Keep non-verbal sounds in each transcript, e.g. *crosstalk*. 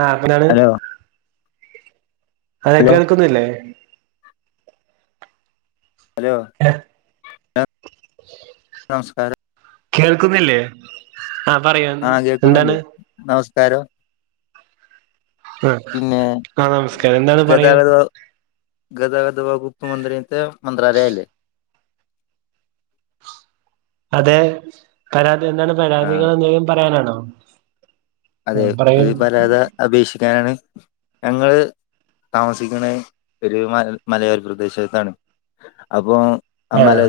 ആ ഹലോ *unintelligible* അതെ ഹലോ കേൾക്കുന്നില്ലേ ഹലോ ടാ നമസ്കാരം കേൾക്കുന്നില്ലേ ആ പറയൂ എന്താണ് കരോ അ ആ നമസ്കാരം എന്താണ് പറയൂ ഗദാഗദ വഗുപ്പ്‌ മന്ദിരത്തെ മന്ത്രാലയ അല്ലെ അതെ എന്താണ് ആ പരാതികള് എന്തേങ്കിലും പറയാനാണോ ഉ അതെ ഒരു പരാത അപേക്ഷിക്കാനാണ് ഞങ്ങള് താമസിക്ണേ ഒരു മ മലയോര പ്രദേശത്താണ് അപ്പ ആഹ് അമ്മലൽ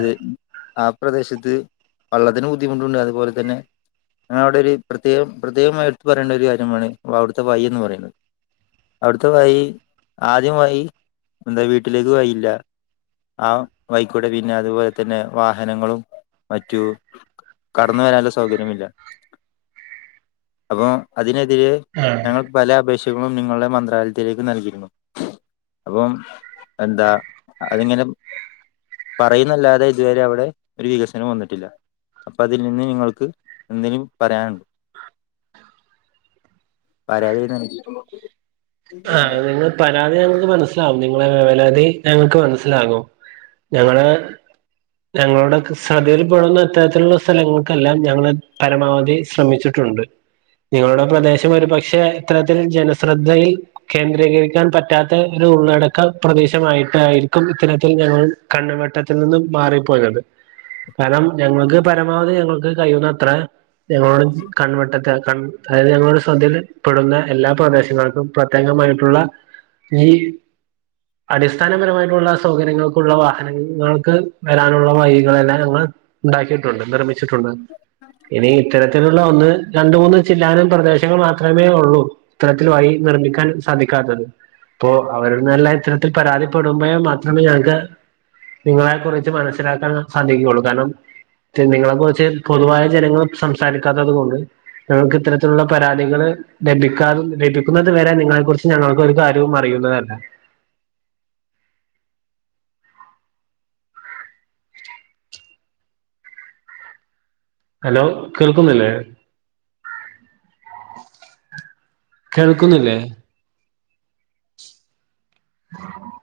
ആ പ്രദേശത്ത് വള്ളത്തിന് ബുദ്ധിമുട്ടുണ്ട് അതുപോലെ തന്നെ ഞാ അവ്ടെഒരു പ്രത്യേകം പ്രത്യേകമായി ഇട്ത് പറയേണ്ട ഒരു കാര്യമാണ് അവിടുത്തെ വൈ എന്ന് പറയുന്നത് അവിടുത്തെ വൈ ആദ്യം വൈ എന്താ വീട്ടിലേക്ക് വൈയില്ല ആ വൈക്കൂടെ പിന്നെ അതുപോലെ തന്നെ വാഹനങ്ങളും മറ്റു കടന്ന് വരാനുള്ള സൗകര്യമില്ല അപ്പൊ അതിനെ *unintelligible* ആഹ് ഞ പല അപ് നിങ്ങളുടെ മന്ത്രാലയത്തിലേക്ക് നൽകിയിരുന്നു അപ്പം എന്താ അതിങ്ങനെ പറയുന്നല്ലാതെ ഇതുവരെ അവിടെ ഒരു വികസനം വന്നിട്ടില്ല അപ്പൊ അതിൽ നിന്ന് നിങ്ങൾക്ക് എന്നെലും പറയാനുണ്ടോ പരാതി നൽ ആ *unintelligible* ലാവും നിങ്ങളെ പരാതി ഞങ്ങക്ക് മനസ്സിലാകും ഞങ്ങള് ഞങ്ങളുടെ ശ്രദ്ധയിൽപ്പെടുന്ന അത്തരത്തിലുള്ള സ്ഥലങ്ങൾക്കെല്ലാം ഞങ്ങള് പരമാവധി ശ്രമിച്ചിട്ടുണ്ട് നിങ്ങളുടെ പ്രദേശം ഒരുപക്ഷെ ഇത്തരത്തിൽ ജനശ്രദ്ധയിൽ കേന്ദ്രീകരിക്കാൻ പറ്റാത്ത ഒരു ഉള്ളടക്ക പ്രദേശമായിട്ടായിരിക്കും ഇത്തരത്തിൽ ഞങ്ങൾ കണ്ണുവെട്ടത്തിൽ നിന്നും മാറിപ്പോയത് കാരണം ഞങ്ങൾക്ക് പരമാവധി ഞങ്ങൾക്ക് കഴിയുന്നത്ര ഞങ്ങളോടും കൺവെട്ടത് *unintelligible* അതായത് ഞങ്ങളുടെ ശ്രദയിൽ പെടുന്ന എല്ലാ പ്രദേശങ്ങൾക്കും പ്രത്യേകമായിട്ടുള്ള ഈ അടിസ്ഥാനപരമായിട്ടുള്ള സൗകര്യങ്ങൾക്കുള്ള വാഹനങ്ങൾക്ക് വരാനുള്ള വഴികളെല്ലാം ഞങ്ങള് ഉണ്ടാക്കിട്ടുണ്ട് നിർമ്മിച്ചിട്ടുണ്ട് ഇനി ഇത്തരത്തിലുള്ള ഒന്ന് രണ്ടുമൂന്നു ചിലയിനം പ്രദേശങ്ങൾ മാത്രമേ ഉള്ളൂ ഇത്തരത്തിൽ വഴി നിർമ്മിക്കാൻ സാധിക്കാത്തത് അപ്പോ അവരുടെ നല്ല ഇത്തരത്തിൽ പരാതിപ്പെടുമ്പോൾ മാത്രമേ ഞങ്ങൾക്ക് നിങ്ങളെ കുറിച്ച് മനസ്സിലാക്കാൻ സാധിക്കുകയുള്ളൂ കാരണം നിങ്ങളെ കുറിച്ച് പൊതുവായി ജനങ്ങൾ സംസാരിക്കാത്തത് കൊണ്ട് ഞങ്ങക്ക് ഇത്തരത്തിലുള്ള പരാതികൾ ലഭിക്കാതെ വരും വരുന്നതുവരെ നിങ്ങളെ കുറിച്ച് ഞങ്ങൾക്ക് ഒരു കാര്യവും അറിയുന്നതല്ല ഹലോ കേൾക്കുന്നില്ലേ കേൾക്കുന്നില്ലേ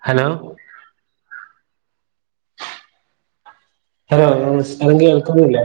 ഹലോ ഹലോ മാം ആ കേൾക്കുന്നില്ലേ